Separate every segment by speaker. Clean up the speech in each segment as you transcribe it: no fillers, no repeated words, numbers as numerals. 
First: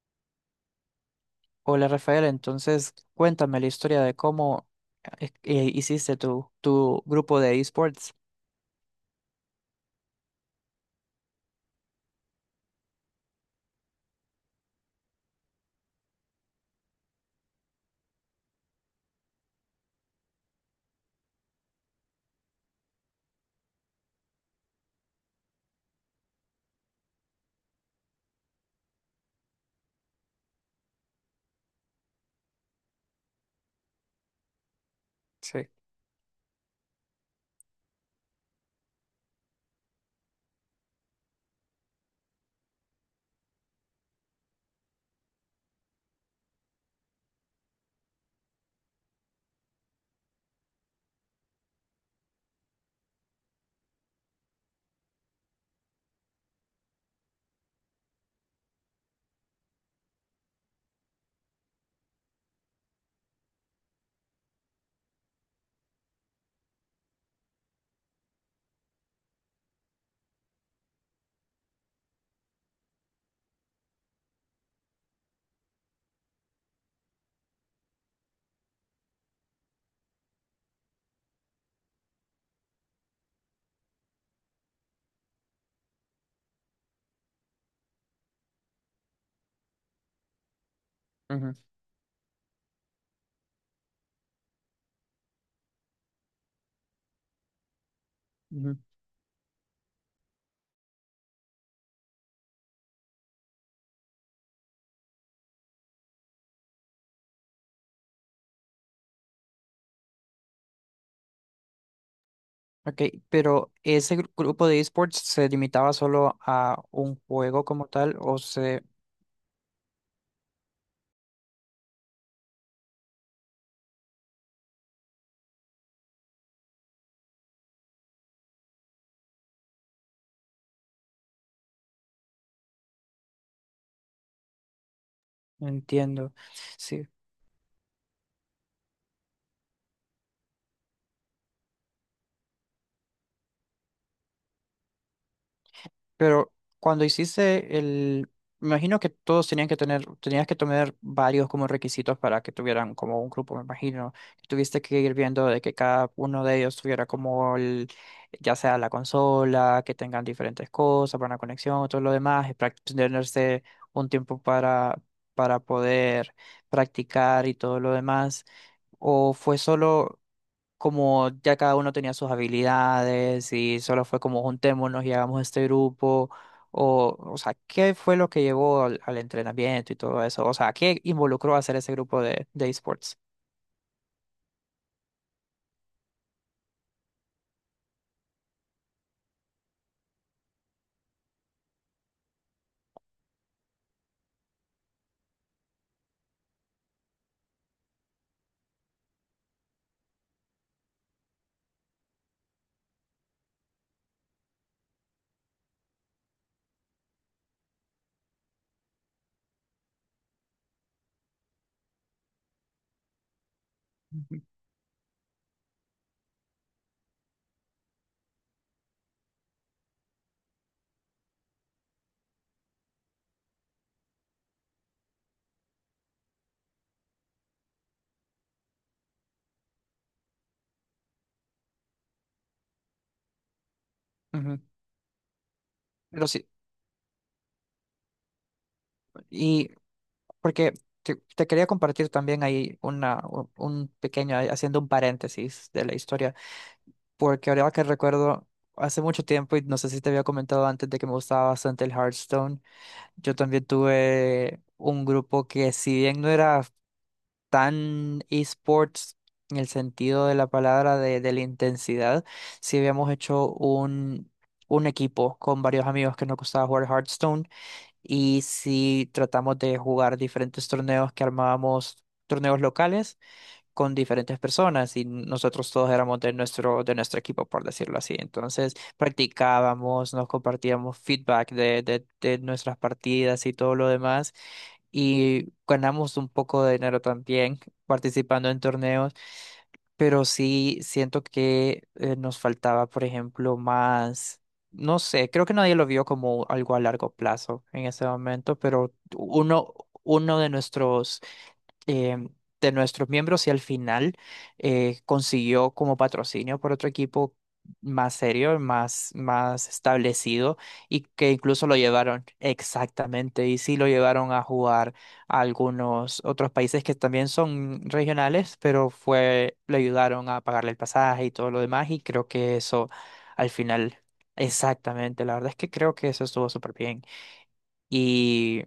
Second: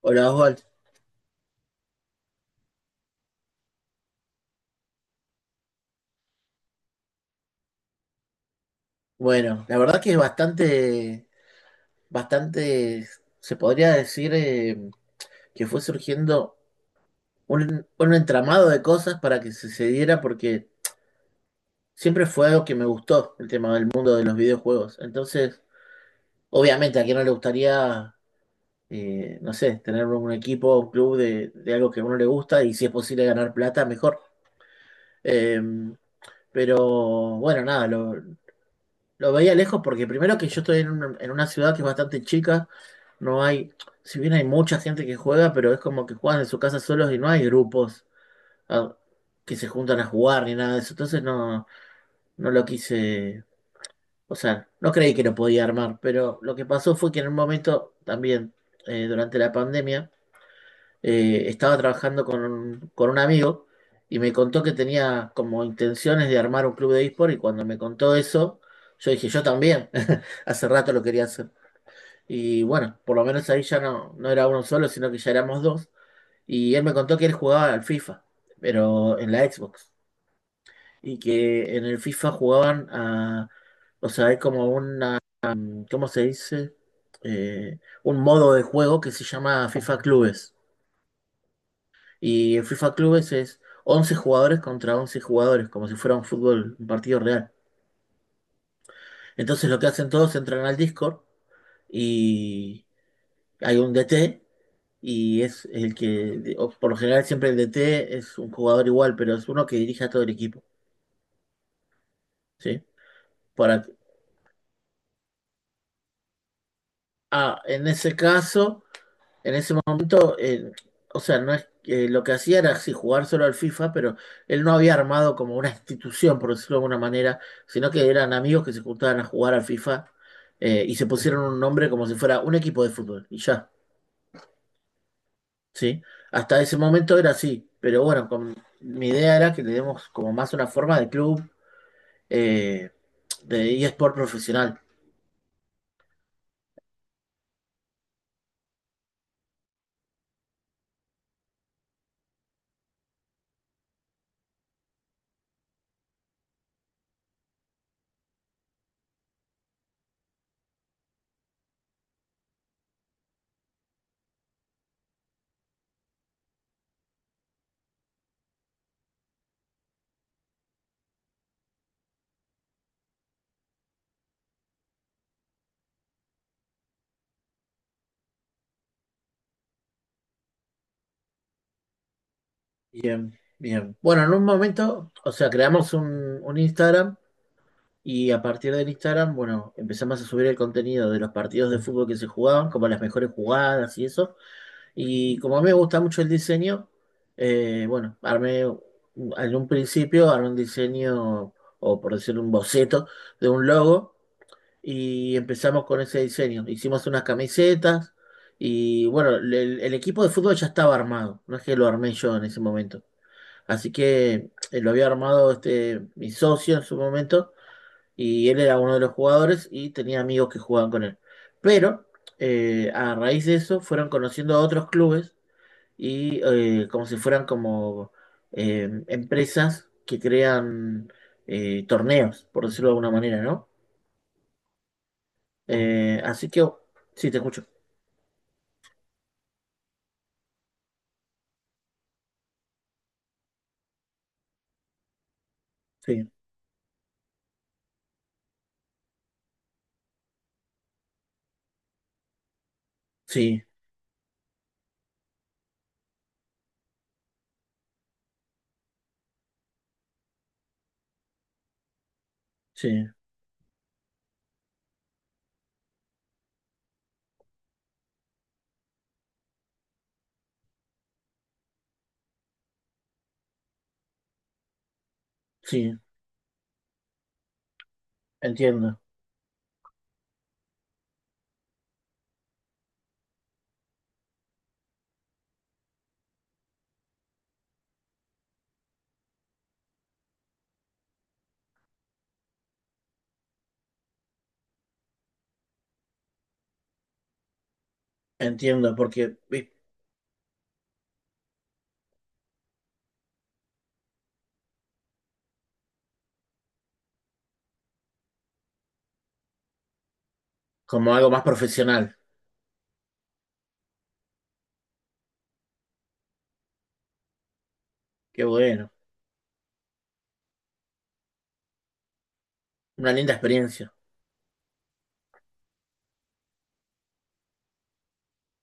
Speaker 1: Hola Oswald.
Speaker 2: Hola Rafael, entonces cuéntame la historia de cómo hiciste tu grupo de esports.
Speaker 1: Bueno, la verdad que es bastante, bastante, se podría decir que fue surgiendo un entramado de cosas para que se diera porque siempre fue algo que me gustó, el tema del mundo de los videojuegos. Entonces, obviamente a quien no le gustaría, no sé, tener un equipo, un club de algo que a uno le gusta y si es posible ganar plata, mejor. Eh,
Speaker 2: Sí.
Speaker 1: pero bueno, nada, lo veía lejos porque primero que yo estoy en una, ciudad que es bastante chica, no hay, si bien hay mucha gente que juega, pero es como que juegan en su casa solos y no hay grupos ah, que se juntan a jugar ni nada de eso. Entonces no, no lo quise, o sea, no creí que lo podía armar, pero lo que pasó fue que en un momento también, durante la pandemia, estaba trabajando con un amigo y me contó que tenía como intenciones de armar un club de eSport y cuando me contó eso, yo dije, yo también, hace rato lo quería hacer. Y bueno, por lo menos ahí ya no, no era uno solo, sino que ya éramos dos. Y él me contó que él jugaba al FIFA, pero en la Xbox. Y que en el FIFA jugaban a. O sea, hay como una. ¿Cómo se dice? Un modo de juego que se llama FIFA Clubes.
Speaker 2: Ujú,
Speaker 1: Y en FIFA Clubes es 11 jugadores contra 11 jugadores, como si fuera un fútbol, un partido real.
Speaker 2: ujú.
Speaker 1: Entonces lo que hacen todos, entran al Discord y hay un DT y es el que, o por lo general siempre el DT es un jugador igual, pero es uno que dirige a todo el equipo, ¿sí?
Speaker 2: Ok, pero
Speaker 1: Para,
Speaker 2: ¿ese grupo de esports se limitaba solo a un juego como
Speaker 1: en
Speaker 2: tal
Speaker 1: ese
Speaker 2: o se...
Speaker 1: caso. En ese momento, o sea, no es, lo que hacía era sí jugar solo al FIFA, pero él no había armado como una institución, por decirlo de alguna manera, sino que eran amigos que se juntaban a jugar al FIFA y se pusieron un nombre como si fuera un equipo de fútbol, y ya, ¿sí?
Speaker 2: Entiendo.
Speaker 1: Hasta ese
Speaker 2: Sí.
Speaker 1: momento era así, pero bueno, con, mi idea era que le demos como más una forma de club, eh, de eSport profesional.
Speaker 2: Pero cuando hiciste el, me imagino que todos tenían que tener, tenías que tener varios como requisitos para que tuvieran como un grupo, me imagino. Tuviste que ir viendo de que cada uno de ellos tuviera como el, ya sea la consola, que tengan diferentes cosas para una conexión, todo lo demás, y tenerse un tiempo para poder practicar y todo lo demás. ¿O fue solo? Como ya cada uno tenía sus habilidades y solo fue como juntémonos y hagamos este grupo, o sea, ¿qué fue lo que llevó al entrenamiento y todo eso? O sea, ¿qué involucró hacer ese grupo de esports?
Speaker 1: Bien, bien. Bueno, en un momento, o sea, creamos un Instagram. Y a partir del Instagram, bueno, empezamos a subir el contenido de los partidos de fútbol que se jugaban, como las mejores jugadas y eso. Y como a mí me gusta mucho el diseño, bueno, en un principio, armé un diseño, o por decir un boceto, de un logo, y empezamos con ese diseño. Hicimos unas camisetas, y bueno, el equipo de fútbol ya estaba armado, no es que lo armé yo en ese momento. Así que lo había armado mi socio en su momento y él era uno de los jugadores y tenía amigos que jugaban con él. Pero a raíz de eso fueron conociendo a otros clubes y como si fueran como empresas que crean torneos, por decirlo de alguna manera, ¿no?
Speaker 2: Ujú. Pero sí,
Speaker 1: Así que, oh, sí, te escucho.
Speaker 2: y porque te quería compartir también ahí una, un pequeño, ahí haciendo un paréntesis de la
Speaker 1: Sí,
Speaker 2: historia, porque ahora que recuerdo, hace mucho tiempo, y no sé si te había comentado antes de que me gustaba bastante el Hearthstone. Yo también
Speaker 1: sí,
Speaker 2: tuve un grupo que si bien no era tan esports en el sentido de la palabra de la intensidad, sí habíamos
Speaker 1: sí,
Speaker 2: hecho un equipo con varios amigos que nos gustaba jugar Hearthstone y sí tratamos de jugar diferentes torneos que armábamos, torneos locales con diferentes personas y nosotros todos
Speaker 1: sí,
Speaker 2: éramos de nuestro equipo, por decirlo así. Entonces
Speaker 1: entiendo,
Speaker 2: practicábamos, nos compartíamos feedback de nuestras partidas y todo lo demás y ganamos un poco de dinero también participando en torneos, pero sí siento que nos faltaba, por ejemplo, más... No sé, creo que nadie lo vio como algo a largo plazo en ese momento, pero
Speaker 1: entiendo, porque vi,
Speaker 2: uno eh, de nuestros miembros y al final consiguió como patrocinio por otro equipo más serio, más establecido y
Speaker 1: como
Speaker 2: que
Speaker 1: algo más
Speaker 2: incluso lo
Speaker 1: profesional,
Speaker 2: llevaron exactamente y sí lo llevaron a jugar a algunos otros países que también son
Speaker 1: qué
Speaker 2: regionales, pero
Speaker 1: bueno,
Speaker 2: fue, le ayudaron a pagarle el pasaje y todo lo demás y creo que eso
Speaker 1: una linda
Speaker 2: al
Speaker 1: experiencia.
Speaker 2: final... Exactamente, la verdad es que creo que eso estuvo súper bien. Y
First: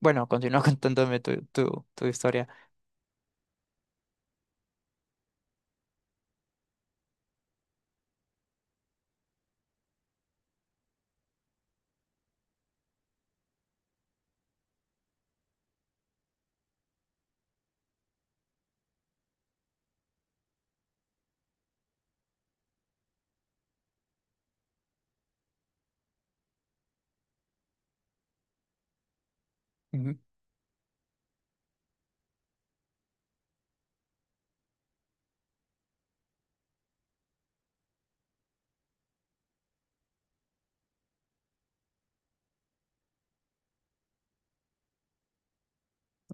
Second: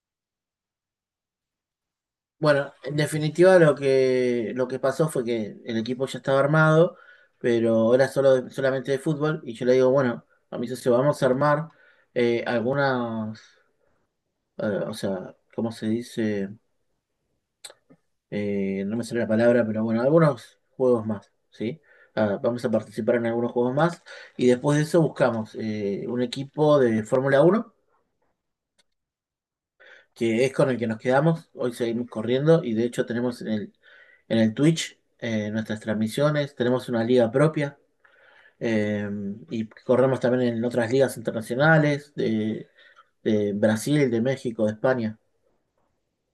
Speaker 2: bueno, continúa contándome tu, tu historia.
Speaker 1: Bueno, en definitiva lo que, pasó fue que el equipo ya estaba armado, pero era solo solamente de fútbol, y yo le digo, bueno, a mi socio, vamos a armar algunas, eh, o sea, ¿cómo se dice? No me sale la palabra, pero bueno, algunos juegos más, ¿sí? Ah, vamos a participar en algunos juegos más, y después de eso buscamos un equipo de Fórmula 1 que es con el que nos quedamos. Hoy seguimos corriendo y de hecho tenemos en el Twitch nuestras transmisiones, tenemos una liga propia eh, y corremos también en otras ligas internacionales de Brasil, de México, de España.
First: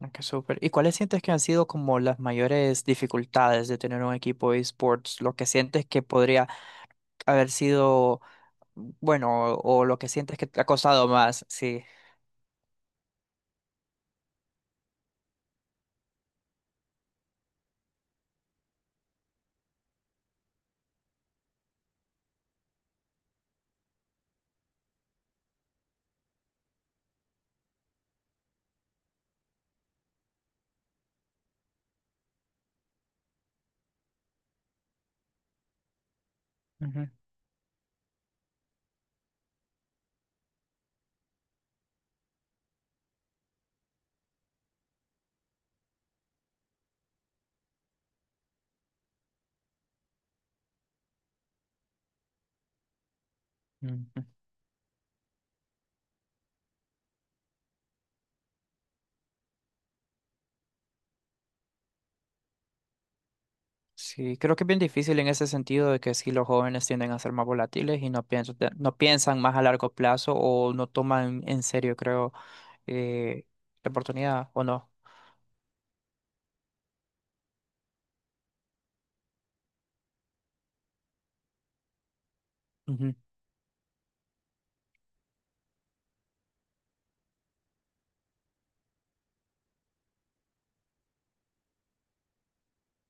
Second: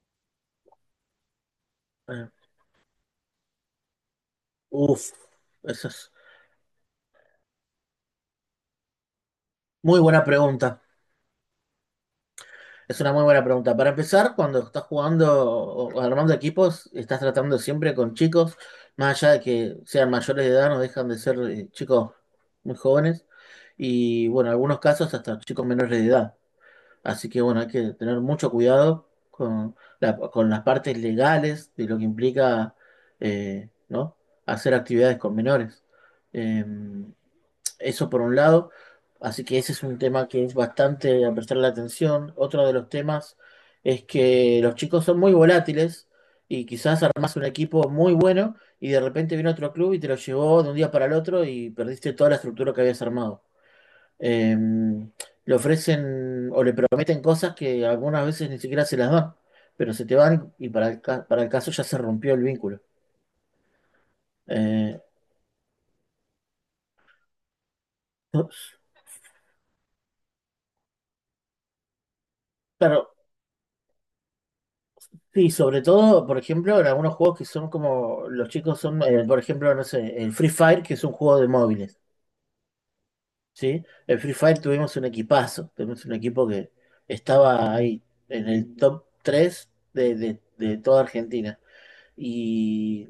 Speaker 2: Ah, ¡qué súper! ¿Y cuáles sientes que han sido como las
Speaker 1: Eh,
Speaker 2: mayores dificultades de tener un equipo de
Speaker 1: uf,
Speaker 2: esports? ¿Lo que sientes
Speaker 1: esa
Speaker 2: que
Speaker 1: es
Speaker 2: podría haber sido bueno o lo
Speaker 1: muy
Speaker 2: que
Speaker 1: buena
Speaker 2: sientes que te ha
Speaker 1: pregunta.
Speaker 2: costado más? Sí.
Speaker 1: Es una muy buena pregunta. Para empezar, cuando estás jugando o armando equipos, estás tratando siempre con chicos, más allá de que sean mayores de edad, no dejan de ser chicos muy jóvenes. Y bueno, en algunos casos hasta chicos menores de edad. Así que bueno, hay que tener mucho cuidado con las partes legales de lo que implica, ¿no?, hacer actividades con menores. Eh,
Speaker 2: Ujú,
Speaker 1: eso por un lado, así que ese es un tema que es bastante a prestarle atención. Otro de los temas es que los chicos son muy volátiles y quizás armás un equipo muy bueno y de repente viene otro club y te lo llevó de un día para el otro y perdiste toda la estructura que habías armado
Speaker 2: ujú.
Speaker 1: eh, le ofrecen o le prometen cosas que algunas veces ni siquiera se las dan, pero se te van y para el caso ya se rompió el vínculo.
Speaker 2: Sí, creo que es bien
Speaker 1: Eh,
Speaker 2: difícil en ese sentido de que sí los jóvenes tienden a ser más volátiles y no piensan, no piensan más a largo plazo o no toman en serio, creo,
Speaker 1: claro,
Speaker 2: eh, la oportunidad o no.
Speaker 1: sí, sobre todo, por ejemplo, en algunos juegos que son como, los chicos son, por ejemplo, no sé, el Free Fire, que es un juego de móviles,
Speaker 2: Ujú,
Speaker 1: ¿sí? El Free Fire tuvimos un equipazo, tuvimos un equipo que estaba ahí en el top 3 de toda Argentina. Y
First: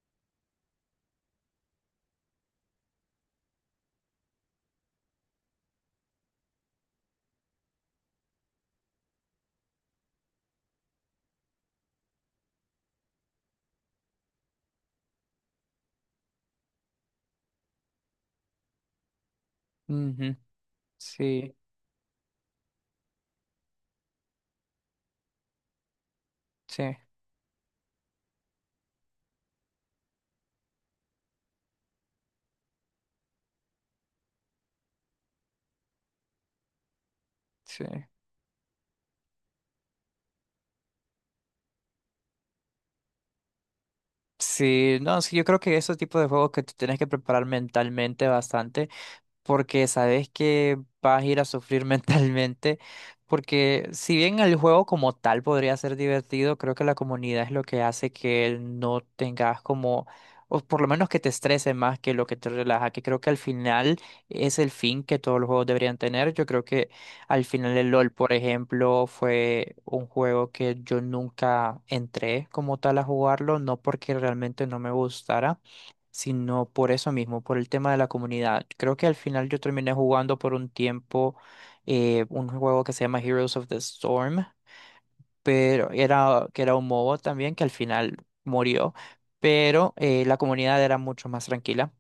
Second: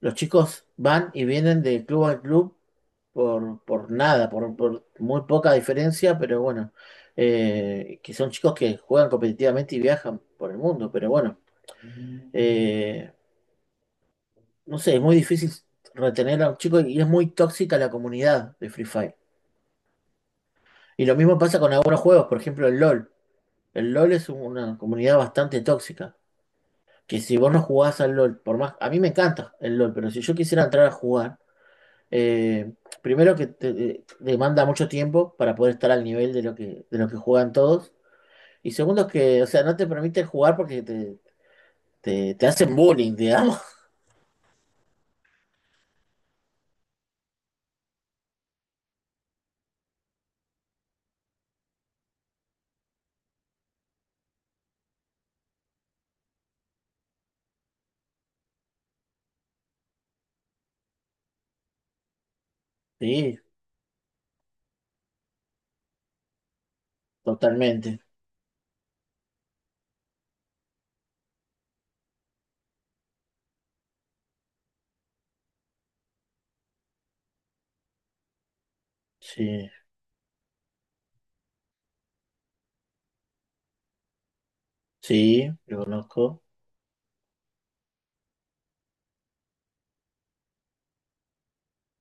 Speaker 1: los chicos van y vienen de club a club por nada, por muy poca diferencia, pero bueno, que son chicos que juegan competitivamente y viajan por el mundo, pero bueno, eh, no sé, es muy difícil retener a un chico y es muy tóxica la comunidad de Free Fire.
Speaker 2: ujú.
Speaker 1: Y lo mismo
Speaker 2: Sí,
Speaker 1: pasa con algunos juegos, por ejemplo el LOL. El LOL es una comunidad bastante tóxica,
Speaker 2: sí,
Speaker 1: que si vos no jugás al LOL, por más, a mí me encanta el LOL, pero si yo quisiera entrar a jugar, Eh, primero que demanda mucho tiempo para poder estar al nivel de lo que juegan
Speaker 2: sí.
Speaker 1: todos. Y segundo que, o sea, no te permiten jugar porque te hacen bullying, digamos.
Speaker 2: Sí, no, sí, yo creo que esos tipos de juegos que tú tienes que preparar mentalmente bastante, porque sabes que vas a ir a sufrir mentalmente, porque si bien el juego como tal podría ser divertido, creo que la comunidad es lo que hace que él no tengas como, o por lo menos que te estrese más que lo que te relaja, que creo que al
Speaker 1: Sí,
Speaker 2: final es el fin que todos los juegos deberían tener. Yo creo que al final el
Speaker 1: totalmente.
Speaker 2: LOL, por ejemplo, fue un juego que yo nunca entré como tal a jugarlo, no porque realmente no me gustara, sino por eso mismo, por el tema de la comunidad. Creo que al final yo
Speaker 1: Sí,
Speaker 2: terminé jugando por un tiempo un juego que se llama Heroes of the Storm,
Speaker 1: sí, lo
Speaker 2: pero
Speaker 1: conozco.
Speaker 2: era que era un MOBA también que al final murió, pero la comunidad era mucho más tranquila.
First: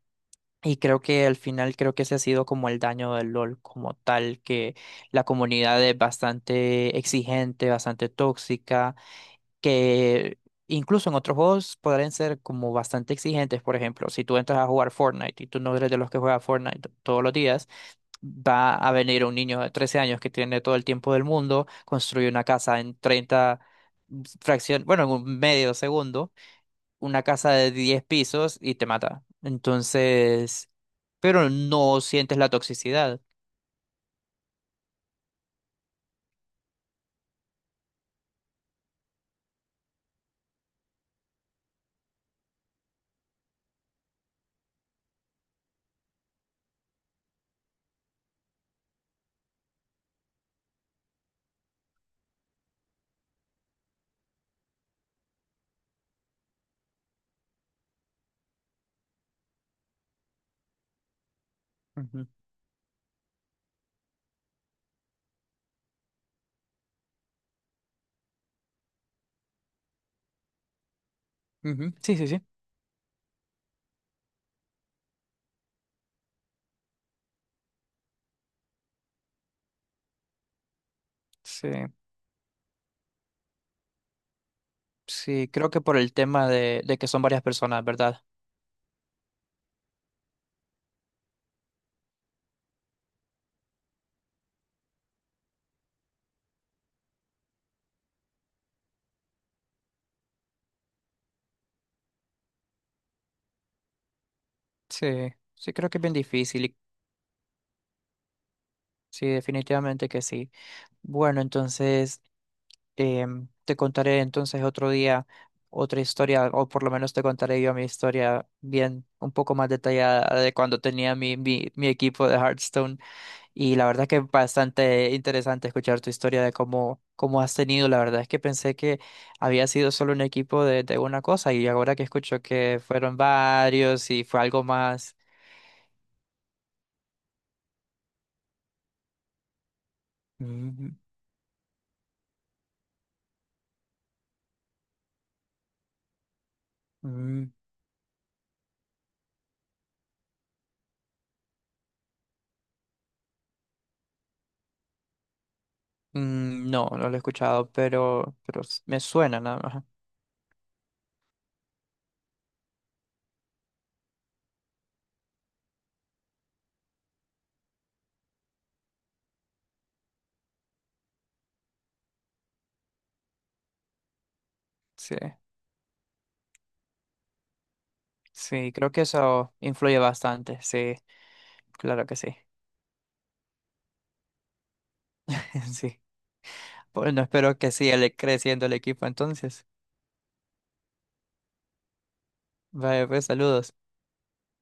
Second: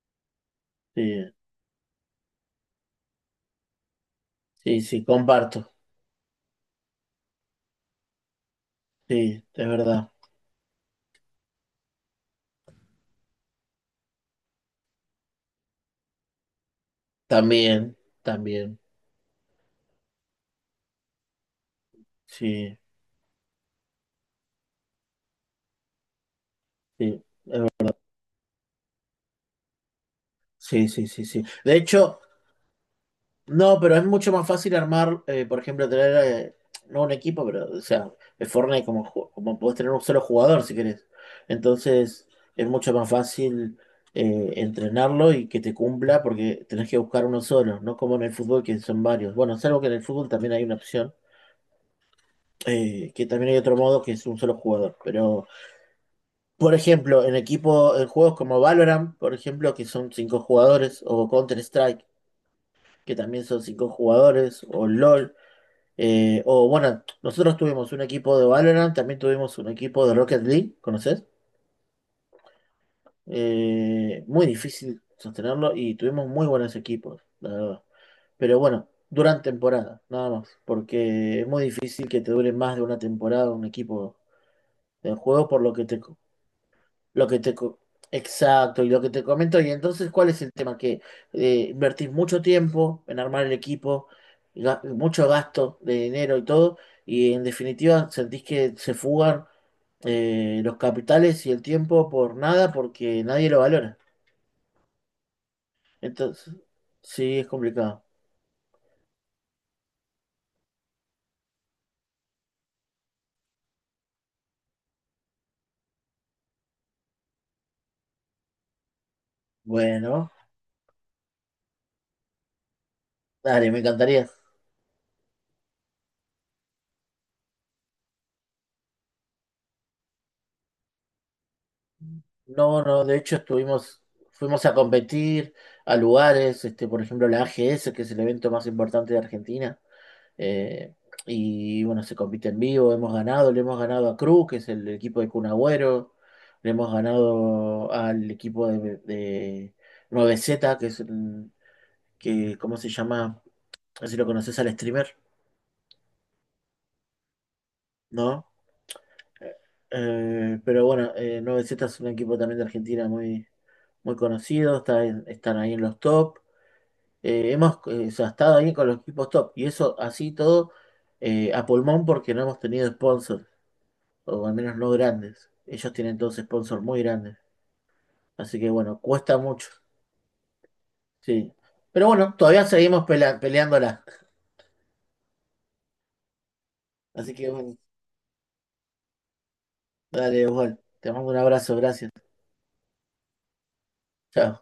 Speaker 2: Y creo
Speaker 1: Sí,
Speaker 2: que al final creo que ese ha sido como el daño del LOL como tal, que
Speaker 1: sí, sí,
Speaker 2: la
Speaker 1: comparto.
Speaker 2: comunidad es bastante exigente, bastante tóxica,
Speaker 1: Sí, es verdad.
Speaker 2: que incluso en otros juegos podrían ser como bastante exigentes. Por ejemplo, si tú entras a jugar Fortnite y tú no eres de los que juega Fortnite todos los días,
Speaker 1: También,
Speaker 2: va
Speaker 1: también.
Speaker 2: a venir un niño de 13 años que tiene todo el tiempo del mundo, construye una
Speaker 1: Sí,
Speaker 2: casa en 30 fracción, bueno, en un medio segundo,
Speaker 1: sí,
Speaker 2: una casa de 10 pisos y te mata. Entonces,
Speaker 1: sí, sí, sí, sí.
Speaker 2: pero
Speaker 1: De
Speaker 2: no
Speaker 1: hecho,
Speaker 2: sientes la toxicidad.
Speaker 1: no, pero es mucho más fácil armar, por ejemplo, tener, no un equipo, pero, o sea, en Fortnite como, como podés tener un solo jugador si querés. Entonces, es mucho más fácil entrenarlo y que te cumpla porque tenés que buscar uno solo, no como en el fútbol que son varios. Bueno, salvo que en el fútbol también hay una opción, que también hay otro modo que es un solo jugador. Pero, por ejemplo, en equipo, en juegos como Valorant, por ejemplo, que son cinco jugadores, o Counter-Strike,
Speaker 2: Ujú,
Speaker 1: que también son cinco jugadores, o LOL. O bueno, nosotros tuvimos un equipo de Valorant, también tuvimos un equipo de Rocket League, ¿conoces?
Speaker 2: ujú. Sí, sí, sí.
Speaker 1: Muy difícil sostenerlo y tuvimos muy buenos equipos, la verdad. Pero bueno, duran temporada, nada más, porque es muy
Speaker 2: Sí,
Speaker 1: difícil que te dure más de una temporada un equipo de juego,
Speaker 2: sí,
Speaker 1: por
Speaker 2: creo
Speaker 1: lo
Speaker 2: que
Speaker 1: que
Speaker 2: por
Speaker 1: te,
Speaker 2: el tema de que son
Speaker 1: Lo que
Speaker 2: varias
Speaker 1: te... co-
Speaker 2: personas, ¿verdad?
Speaker 1: Exacto, y lo que te comento, y entonces, ¿cuál es el tema? Que invertís mucho tiempo en armar el equipo, y mucho gasto de dinero y todo, y en definitiva sentís que se fugan los capitales y el tiempo por nada porque nadie lo valora.
Speaker 2: Sí, sí creo que es bien
Speaker 1: Entonces,
Speaker 2: difícil. Y
Speaker 1: sí, es complicado.
Speaker 2: sí, definitivamente que sí. Bueno, entonces em, te contaré entonces otro día otra historia, o por lo menos te contaré yo mi historia bien, un poco más
Speaker 1: Bueno,
Speaker 2: detallada de cuando tenía mi, mi equipo de Hearthstone.
Speaker 1: dale,
Speaker 2: Y
Speaker 1: me
Speaker 2: la verdad que es
Speaker 1: encantaría.
Speaker 2: bastante interesante escuchar tu historia de cómo, cómo has tenido. La verdad es que pensé que había sido solo un equipo de una cosa y ahora que escucho que
Speaker 1: No, no,
Speaker 2: fueron
Speaker 1: de hecho
Speaker 2: varios y fue algo
Speaker 1: fuimos a
Speaker 2: más.
Speaker 1: competir a lugares, por ejemplo, la AGS, que es el evento más importante de Argentina.
Speaker 2: Ujú,
Speaker 1: Eh, y bueno, se compite en vivo, le hemos ganado a Cruz, que es el equipo de Kun Agüero, le hemos
Speaker 2: ujú.
Speaker 1: ganado al equipo de 9Z, que es el, que, ¿cómo se llama? No sé si lo conoces al streamer,
Speaker 2: Mm, no, no lo he escuchado,
Speaker 1: ¿no?
Speaker 2: pero me suena nada más.
Speaker 1: Pero bueno, 9Z es un equipo también de Argentina muy, muy conocido, está están ahí en los top. Hemos o sea, estado ahí con los equipos top y eso así todo a pulmón porque no hemos tenido sponsors. O al menos no
Speaker 2: Sí,
Speaker 1: grandes. Ellos tienen todos sponsors muy grandes, así que
Speaker 2: sí, creo
Speaker 1: bueno,
Speaker 2: que
Speaker 1: cuesta
Speaker 2: eso
Speaker 1: mucho,
Speaker 2: influye bastante. Sí,
Speaker 1: sí.
Speaker 2: claro
Speaker 1: Pero
Speaker 2: que sí.
Speaker 1: bueno, todavía seguimos peleándola,
Speaker 2: Sí. Bueno,
Speaker 1: así que
Speaker 2: espero que
Speaker 1: bueno,
Speaker 2: siga creciendo el equipo entonces.
Speaker 1: dale, igual. Te mando un abrazo, gracias.
Speaker 2: Vaya, pues saludos.
Speaker 1: Chao.